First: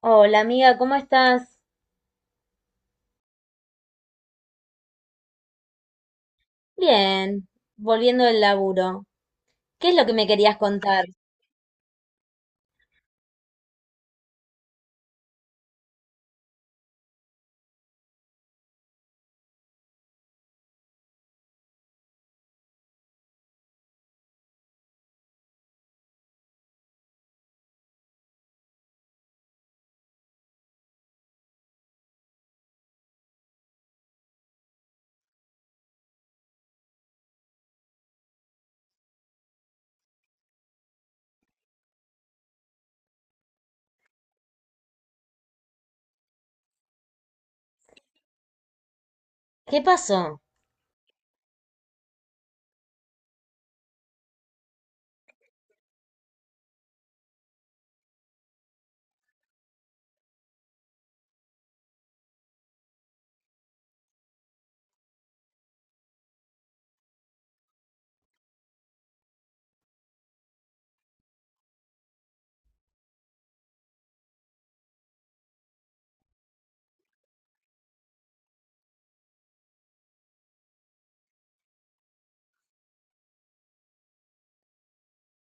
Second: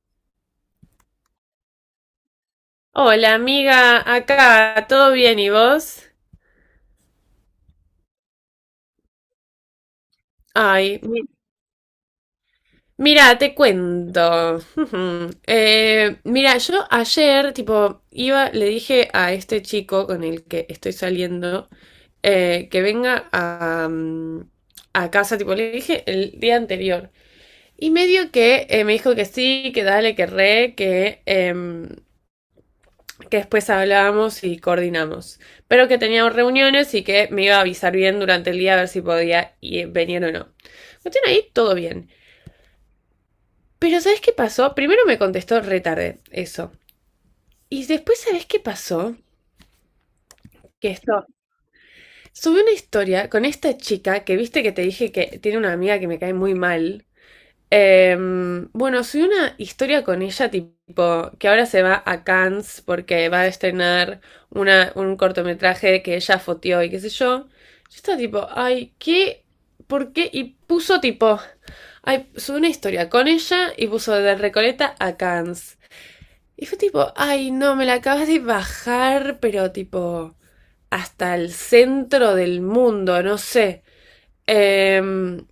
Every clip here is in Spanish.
Hola amiga, ¿cómo estás? Hola amiga, acá, ¿todo bien y vos? Bien, volviendo del laburo. ¿Qué es lo que me querías Ay, contar? Mira, te cuento. Ujú. Mira, yo ayer, tipo, iba, le dije a este chico con el que estoy saliendo que venga a, a casa, tipo, le dije el día anterior. Y medio que me dijo que sí, que dale, que re, que, que después hablábamos y coordinamos, pero que teníamos reuniones y que me iba a avisar bien durante el día a ver si podía venir o no. Cuestión ahí, todo bien. Pero ¿sabes qué pasó? Primero me contestó retarde, eso. Y después, ¿sabes qué pasó? ¿Qué pasó? Que esto, subí una historia con esta chica que viste que te dije que tiene una amiga que me cae muy mal. Bueno, soy una historia con ella, tipo, que ahora se va a Cannes porque va a estrenar un cortometraje que ella foteó y qué sé yo. Yo estaba tipo, ay, ¿qué? ¿Por qué? Y puso tipo, ay, soy una historia con ella y puso de Recoleta a Cannes. Y fue tipo, ay, no, me la acabas de bajar, pero tipo, hasta el centro del mundo, no sé. Em,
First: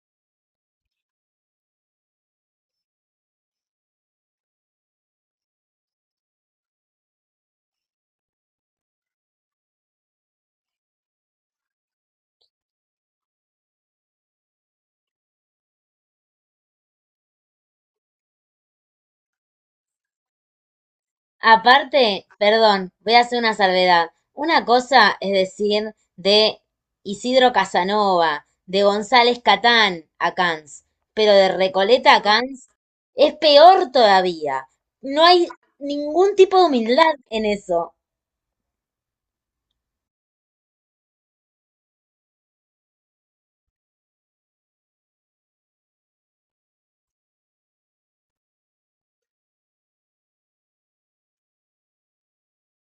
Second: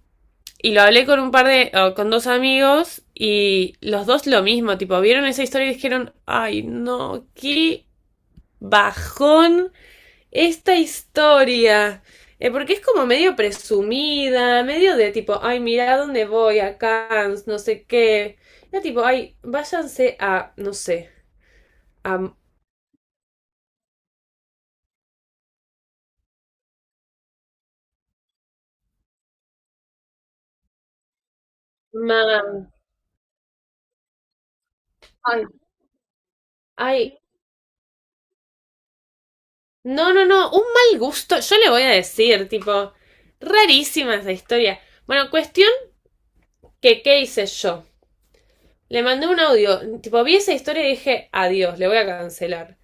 y lo hablé con un par de, o con dos amigos y los dos lo mismo, tipo, vieron esa historia y dijeron, ay no, qué bajón esta historia. Porque es como medio presumida, medio de tipo, ay, mira dónde voy, a Cannes, no sé qué. Era tipo, ay, váyanse a, no sé, Aparte, a perdón, voy a hacer una salvedad. Una cosa es decir de Isidro Casanova, de González Catán a Cans, pero de Recoleta a Cans Man. es peor todavía. No Ay, hay ningún tipo de humildad ay. en eso. No, no, no, un mal gusto. Yo le voy a decir, tipo, rarísima esa historia. Bueno, cuestión que, ¿qué hice yo? Le mandé un audio, tipo, vi esa historia y dije, adiós, le voy a cancelar.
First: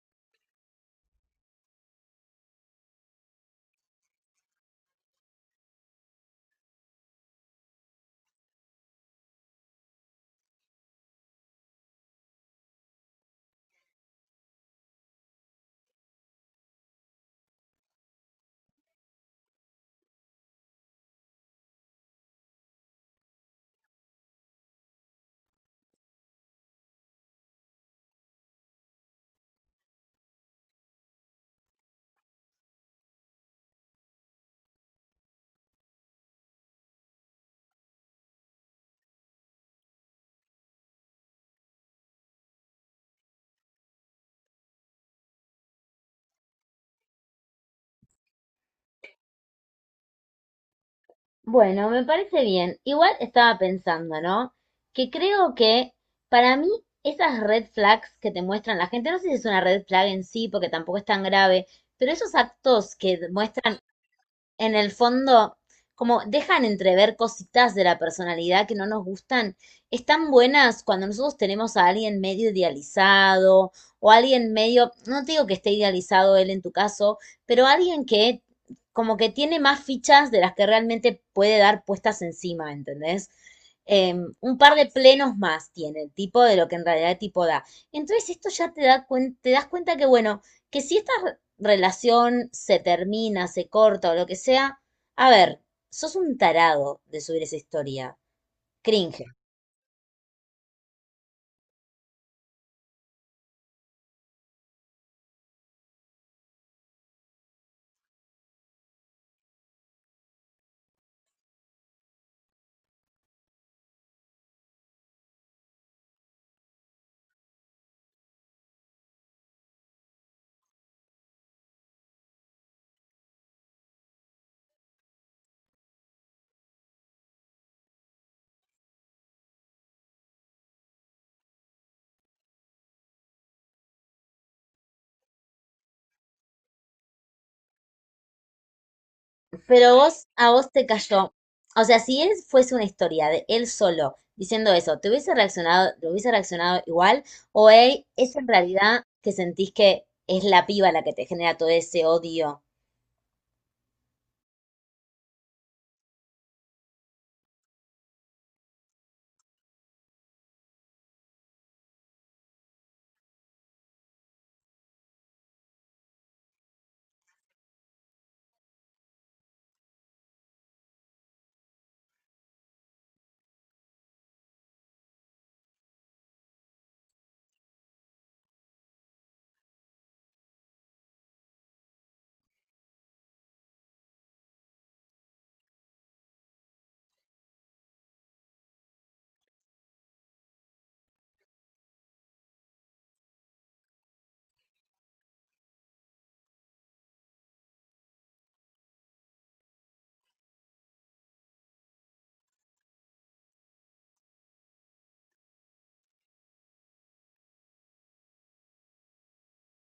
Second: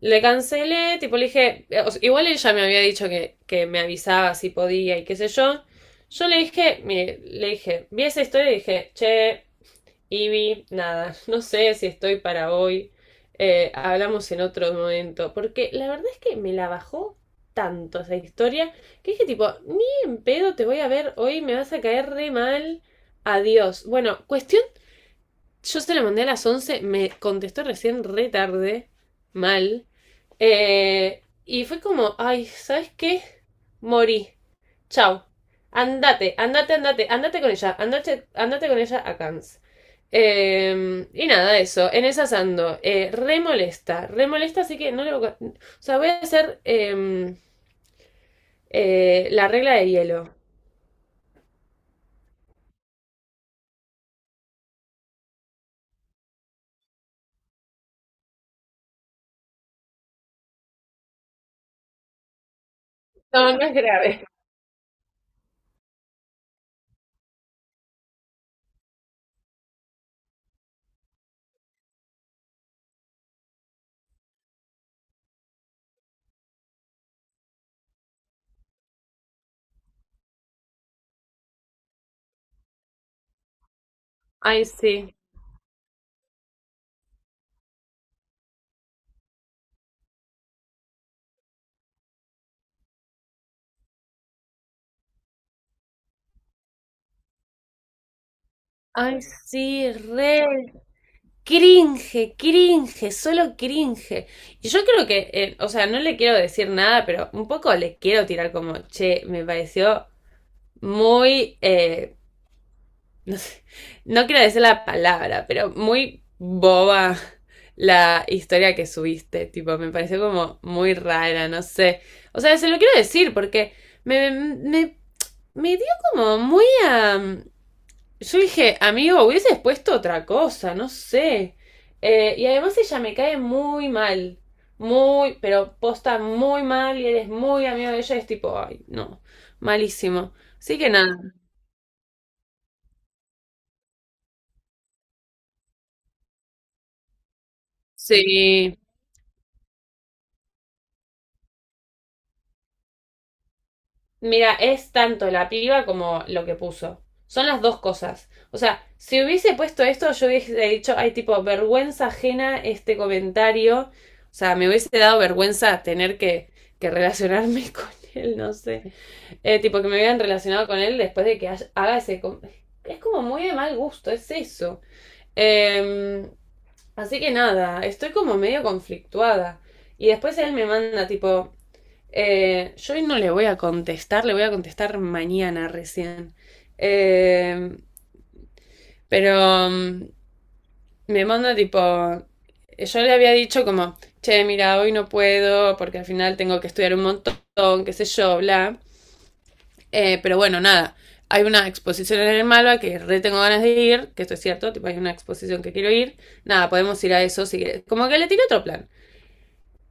Le cancelé, tipo, le dije, igual ella me había dicho que me avisaba si podía y qué sé yo. Yo le dije, mire, le dije, vi esa historia y dije, che, Ivy, nada, no sé si estoy para hoy, hablamos en otro momento, porque la verdad es que me la bajó tanto esa historia que dije tipo, ni en pedo te voy a ver hoy, me vas a caer re mal, adiós. Bueno, cuestión yo se lo mandé a las 11 me contestó recién re tarde, mal. Y fue como, ay, ¿sabes qué? Morí. Chao. Andate, andate, andate, andate con ella, andate, andate con ella a Cannes. Y nada, eso, en esas ando. Re molesta, así que no le voy a... O sea, voy a hacer la regla de hielo. Bueno, me parece bien. Igual estaba pensando, ¿no? Que creo que para mí esas red flags que te muestran la gente, no sé si es una red flag en sí, porque tampoco es tan grave, pero esos actos que No, no es muestran grave. en el fondo, como dejan entrever cositas de la personalidad que no nos gustan, están buenas cuando nosotros tenemos a alguien medio idealizado o alguien medio, no te digo que esté idealizado él en tu caso, pero alguien que como que tiene más fichas de las que realmente puede dar puestas encima, ¿entendés? Eh, un Ay, par de sí. plenos más tiene el tipo de lo que en realidad el tipo da. Entonces esto ya te, te das cuenta que, bueno, que si estas relación se termina, se corta o lo que sea, a ver, sos un tarado de subir esa historia. Ay, Cringe. sí, re. Cringe, cringe, solo cringe. Y yo creo que, o sea, no le quiero decir nada, pero un poco le quiero tirar como, che, me pareció muy, no sé, no quiero decir la palabra, pero muy boba la historia que subiste, tipo, me pareció como muy rara, no sé. O sea, se lo quiero decir porque me, me, me dio como muy a... Yo dije, amigo, hubieses puesto otra cosa, no sé. Y además ella me cae muy mal. Muy, pero posta muy mal y eres muy amigo de ella. Es tipo, ay, no, Pero vos, malísimo. a vos Así te que nada, cayó. O sea, si él fuese una historia de él solo diciendo eso, te hubiese reaccionado igual? ¿O hey, es en sí. realidad que sentís que es la piba la que te genera todo ese odio? Mira, es tanto la piba como lo que puso. Son las dos cosas. O sea, si hubiese puesto esto, yo hubiese dicho, ay, tipo, vergüenza ajena este comentario. O sea, me hubiese dado vergüenza tener que relacionarme con él, no sé. Tipo, que me hubieran relacionado con él después de que haga ese... com- Es como muy de mal gusto, es eso. Eh, así que nada, estoy como medio conflictuada. Y después él me manda, tipo, yo hoy no le voy a contestar, le voy a contestar mañana recién. Eh, pero me manda tipo, yo le había dicho como, che, mira, hoy no puedo porque al final tengo que estudiar un montón, qué sé yo, bla. Pero bueno, nada, hay una exposición en el Malva que re tengo ganas de ir, que esto es cierto, tipo, hay una exposición que quiero ir. Nada, podemos ir a eso si querés. Como que le tiré otro plan.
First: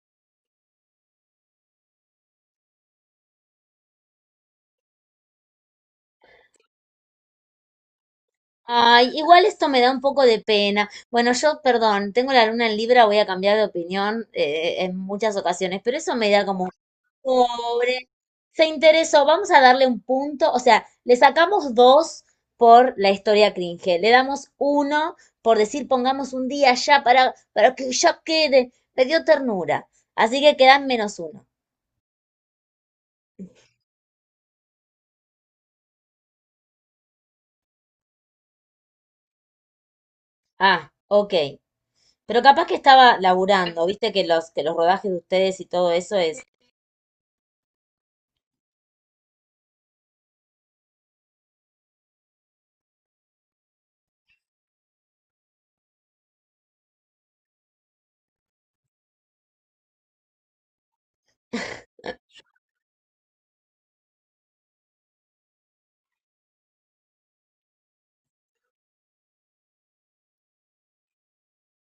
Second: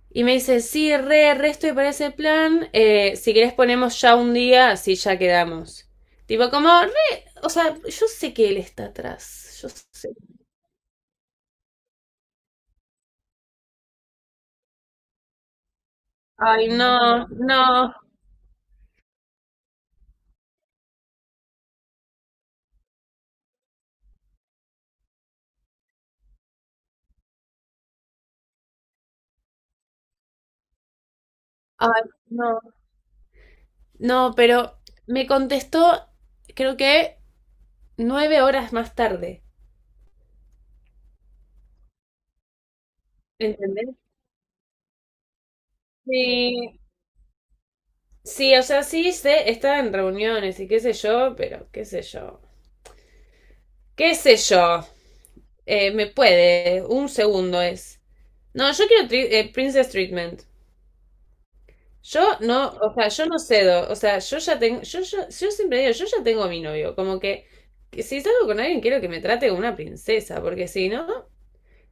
Y me dice, sí, re, re estoy para ese plan. Eh, si querés ponemos ya un día, así ya quedamos. Tipo, como re, o sea, yo sé que él está Ay, igual atrás. esto Yo me da un sé. poco de pena. Bueno, yo, perdón, tengo la luna en Libra, voy a cambiar de opinión en muchas ocasiones, pero eso me da Ay, como no, no, pobre, se interesó, vamos a darle un punto, o sea, le sacamos dos por la historia cringe, le damos uno por decir pongamos un día ya para que ya quede, me dio ternura, así que quedan menos uno. ay, no. No, pero me contestó, creo que 9 horas más tarde. Ah, ok, pero capaz que estaba laburando, ¿Entendés? viste que que los rodajes de ustedes y todo eso es... Sí, sí, o sea, sí, sé, estaba en reuniones y qué sé yo, pero qué sé yo. ¿Qué sé yo? Me puede, un segundo es. No, yo quiero Princess Treatment. Yo no, o sea, yo no cedo. O sea, yo ya tengo, yo siempre digo, yo ya tengo a mi novio. Como que si salgo con alguien, quiero que me trate como una princesa, porque si no,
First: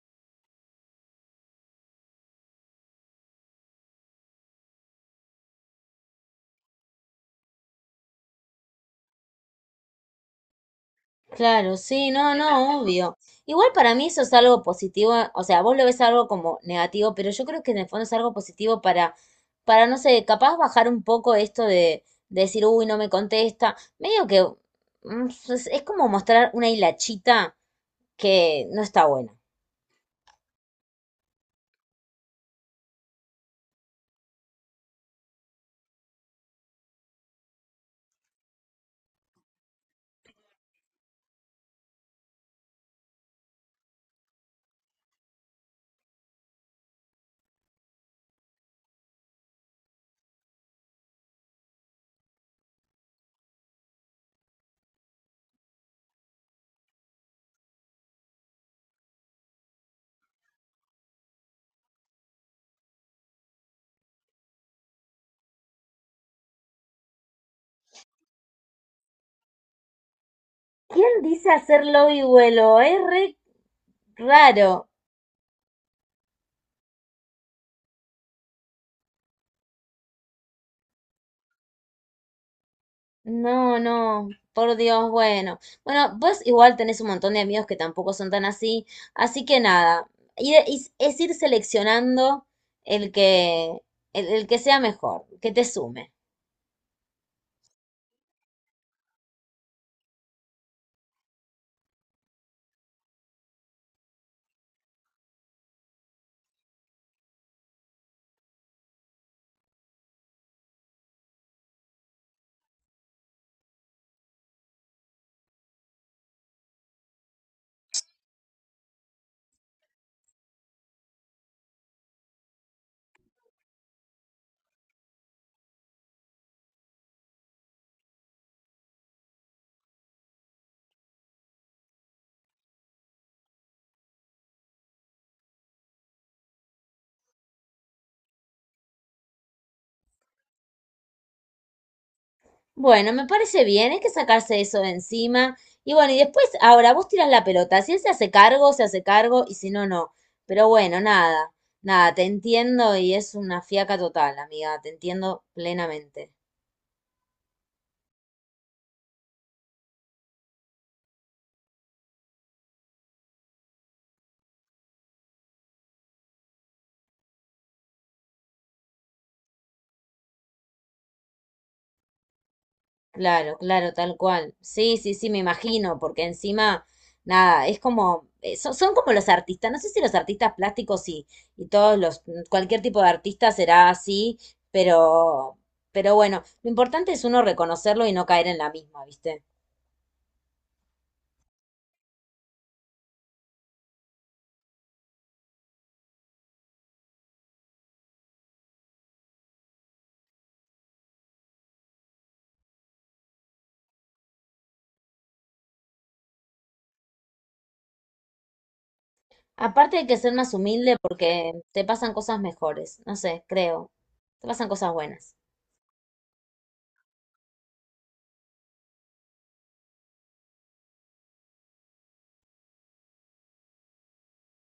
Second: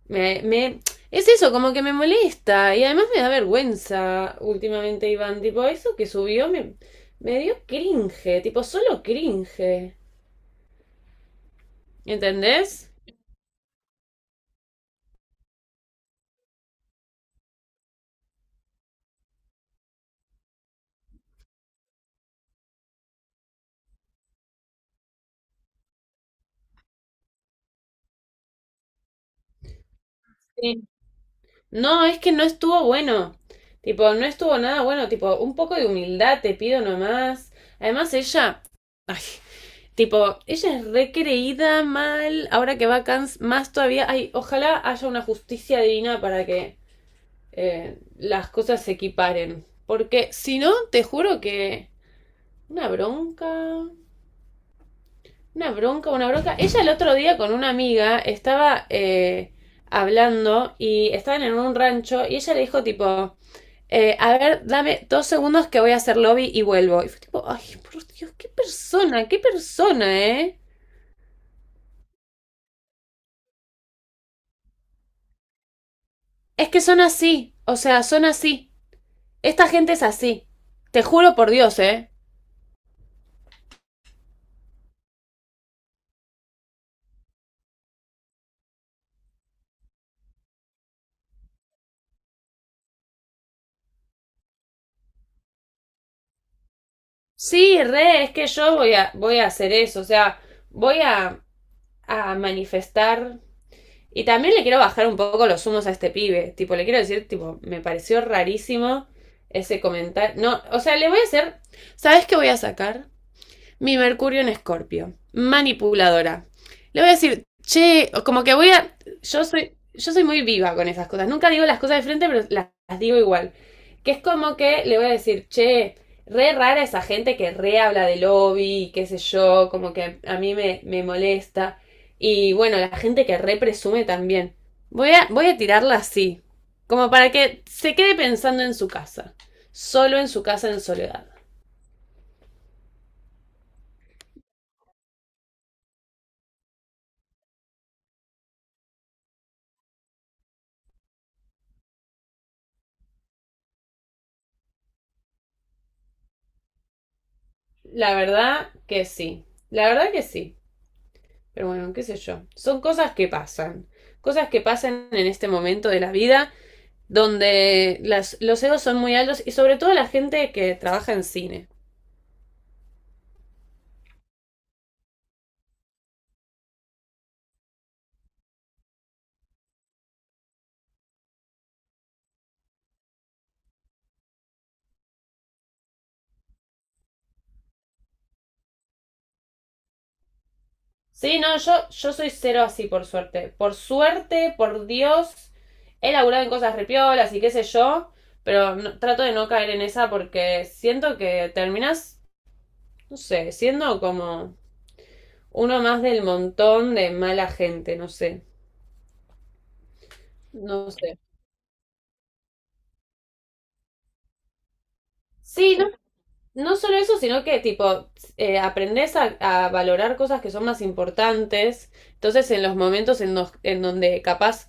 me, me, es eso, como que me molesta. Y además me da vergüenza últimamente, Iván. Tipo, eso que subió me, me dio cringe, tipo, solo cringe. Claro, sí, no, no, ¿Entendés? obvio. Igual para mí eso es algo positivo, o sea, vos lo ves algo como negativo, pero yo creo que en el fondo es algo positivo para, no sé, capaz bajar un poco esto de decir, uy, no me contesta. Medio que mm, es como mostrar una hilachita que no está buena. No, es que no estuvo bueno. Tipo, no estuvo nada bueno. Tipo, un poco de humildad te pido nomás. Además, ella. Ay, tipo, ella es recreída mal. Ahora que va a Cannes, más todavía. Ay, ojalá haya una justicia divina para que las cosas se equiparen. Porque si no, te juro que. Una bronca. Una bronca, una bronca. Ella el otro día con una amiga estaba hablando y estaban en un rancho y ella le dijo, tipo a ver, dame 2 segundos que voy a hacer lobby y vuelvo. Y fue tipo, ay, por Dios, qué persona, ¿eh? ¿Quién dice hacer lobby vuelo? Es re raro. Es que son así, o sea, son así. Esta gente es así. Te juro por Dios, ¿eh? No, no, por Dios, bueno. Bueno, vos igual tenés un montón de amigos que tampoco son tan así, así que nada, es ir seleccionando el que, el que sea mejor, que te sume. Sí, re, es que yo voy a, voy a hacer eso, o sea, voy a manifestar. Y también le quiero bajar un poco los humos a este pibe. Tipo, le quiero decir, tipo, me pareció rarísimo ese comentario. No, o sea, le voy a hacer. ¿Sabes qué voy a sacar? Mi Mercurio en Escorpio. Manipuladora. Le voy a decir, che, como que voy a. Yo soy muy viva con esas cosas. Nunca digo las cosas de frente, pero las digo igual. Que es como que le voy a decir, che, re rara esa gente que re habla de lobby, qué sé yo, como que a me molesta. Y bueno, la gente que re presume también. Voy a, voy a tirarla así, como para que se quede pensando en su casa, solo en su casa en soledad. Bueno, me parece bien, hay que sacarse eso de encima. Y bueno, y después, ahora vos tirás la pelota, si él se hace cargo, y si no, no. Pero bueno, nada, nada, te entiendo y es una fiaca total, amiga, te entiendo plenamente. La verdad que sí. La verdad que sí. Pero bueno, qué sé yo. Son cosas que pasan. Cosas que pasan en este momento de la vida donde los egos son muy altos y sobre todo la gente que trabaja en cine. Claro, claro, tal cual. Sí, sí, sí, me imagino, porque encima, nada, es como, son como los artistas, no sé si los artistas plásticos y todos los, cualquier tipo de artista será así, pero, pero bueno, lo importante es uno reconocerlo y no caer en la misma, ¿viste? Sí, no, yo soy cero así, por suerte. Por suerte, por Dios, he laburado en cosas repiolas y qué sé yo, pero trato de no caer en esa porque siento que terminas, no sé, siendo como uno más del montón de mala gente, no sé. Aparte hay que ser más No humilde sé. porque te pasan cosas mejores, no sé, creo, te pasan cosas buenas. Sí, no, no solo eso, sino que tipo, aprendes a valorar cosas que son más importantes. Entonces, en los momentos en donde capaz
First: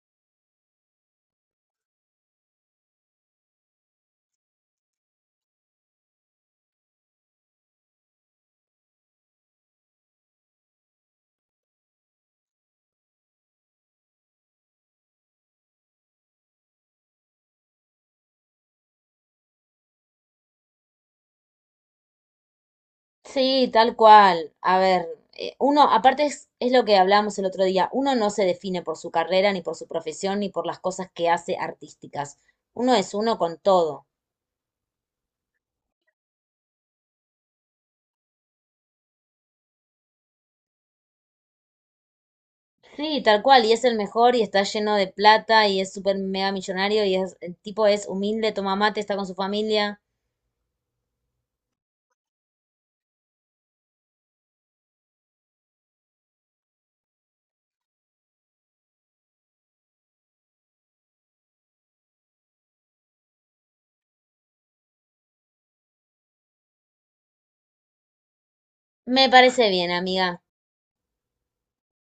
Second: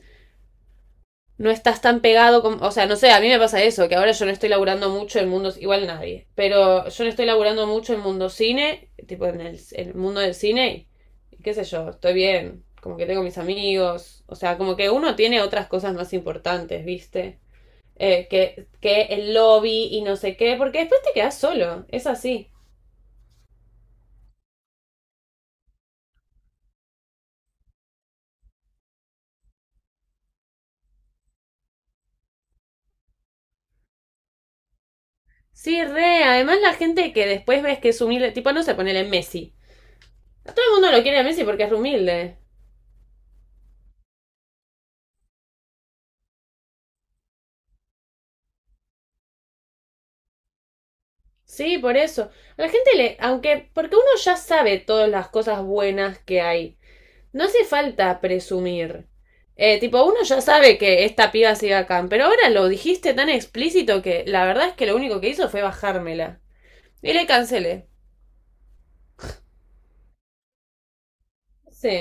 no estás tan pegado, o sea, no sé, a mí me pasa eso, que ahora yo no estoy laburando mucho en mundos, igual nadie, pero yo no estoy laburando mucho en mundo cine, tipo en el mundo del cine, y qué sé yo, estoy bien, como que tengo mis amigos, o sea, como que uno tiene otras cosas más importantes, ¿viste? Eh, que el lobby y no sé qué, porque después te quedas solo, es así. Sí, tal cual. A ver, uno, aparte es lo que hablábamos el otro día, uno no se define por su carrera, ni por su profesión, ni por las cosas que hace artísticas. Uno es uno con todo. Sí, re, además la gente que después ves que es humilde, tipo no se pone en Messi. Todo el mundo lo quiere a Messi porque es humilde. Sí, tal cual, y es el mejor y está lleno de plata y es súper mega millonario y es, el tipo es humilde, toma mate, está con su familia. Sí, por eso. A la gente le, aunque, porque uno ya sabe todas las cosas buenas que hay. No hace falta presumir. Tipo, uno ya sabe que esta piba sigue acá, pero ahora lo dijiste tan explícito que la verdad es que lo único que hizo fue bajármela. Y le cancelé. Me parece bien, amiga. Sí.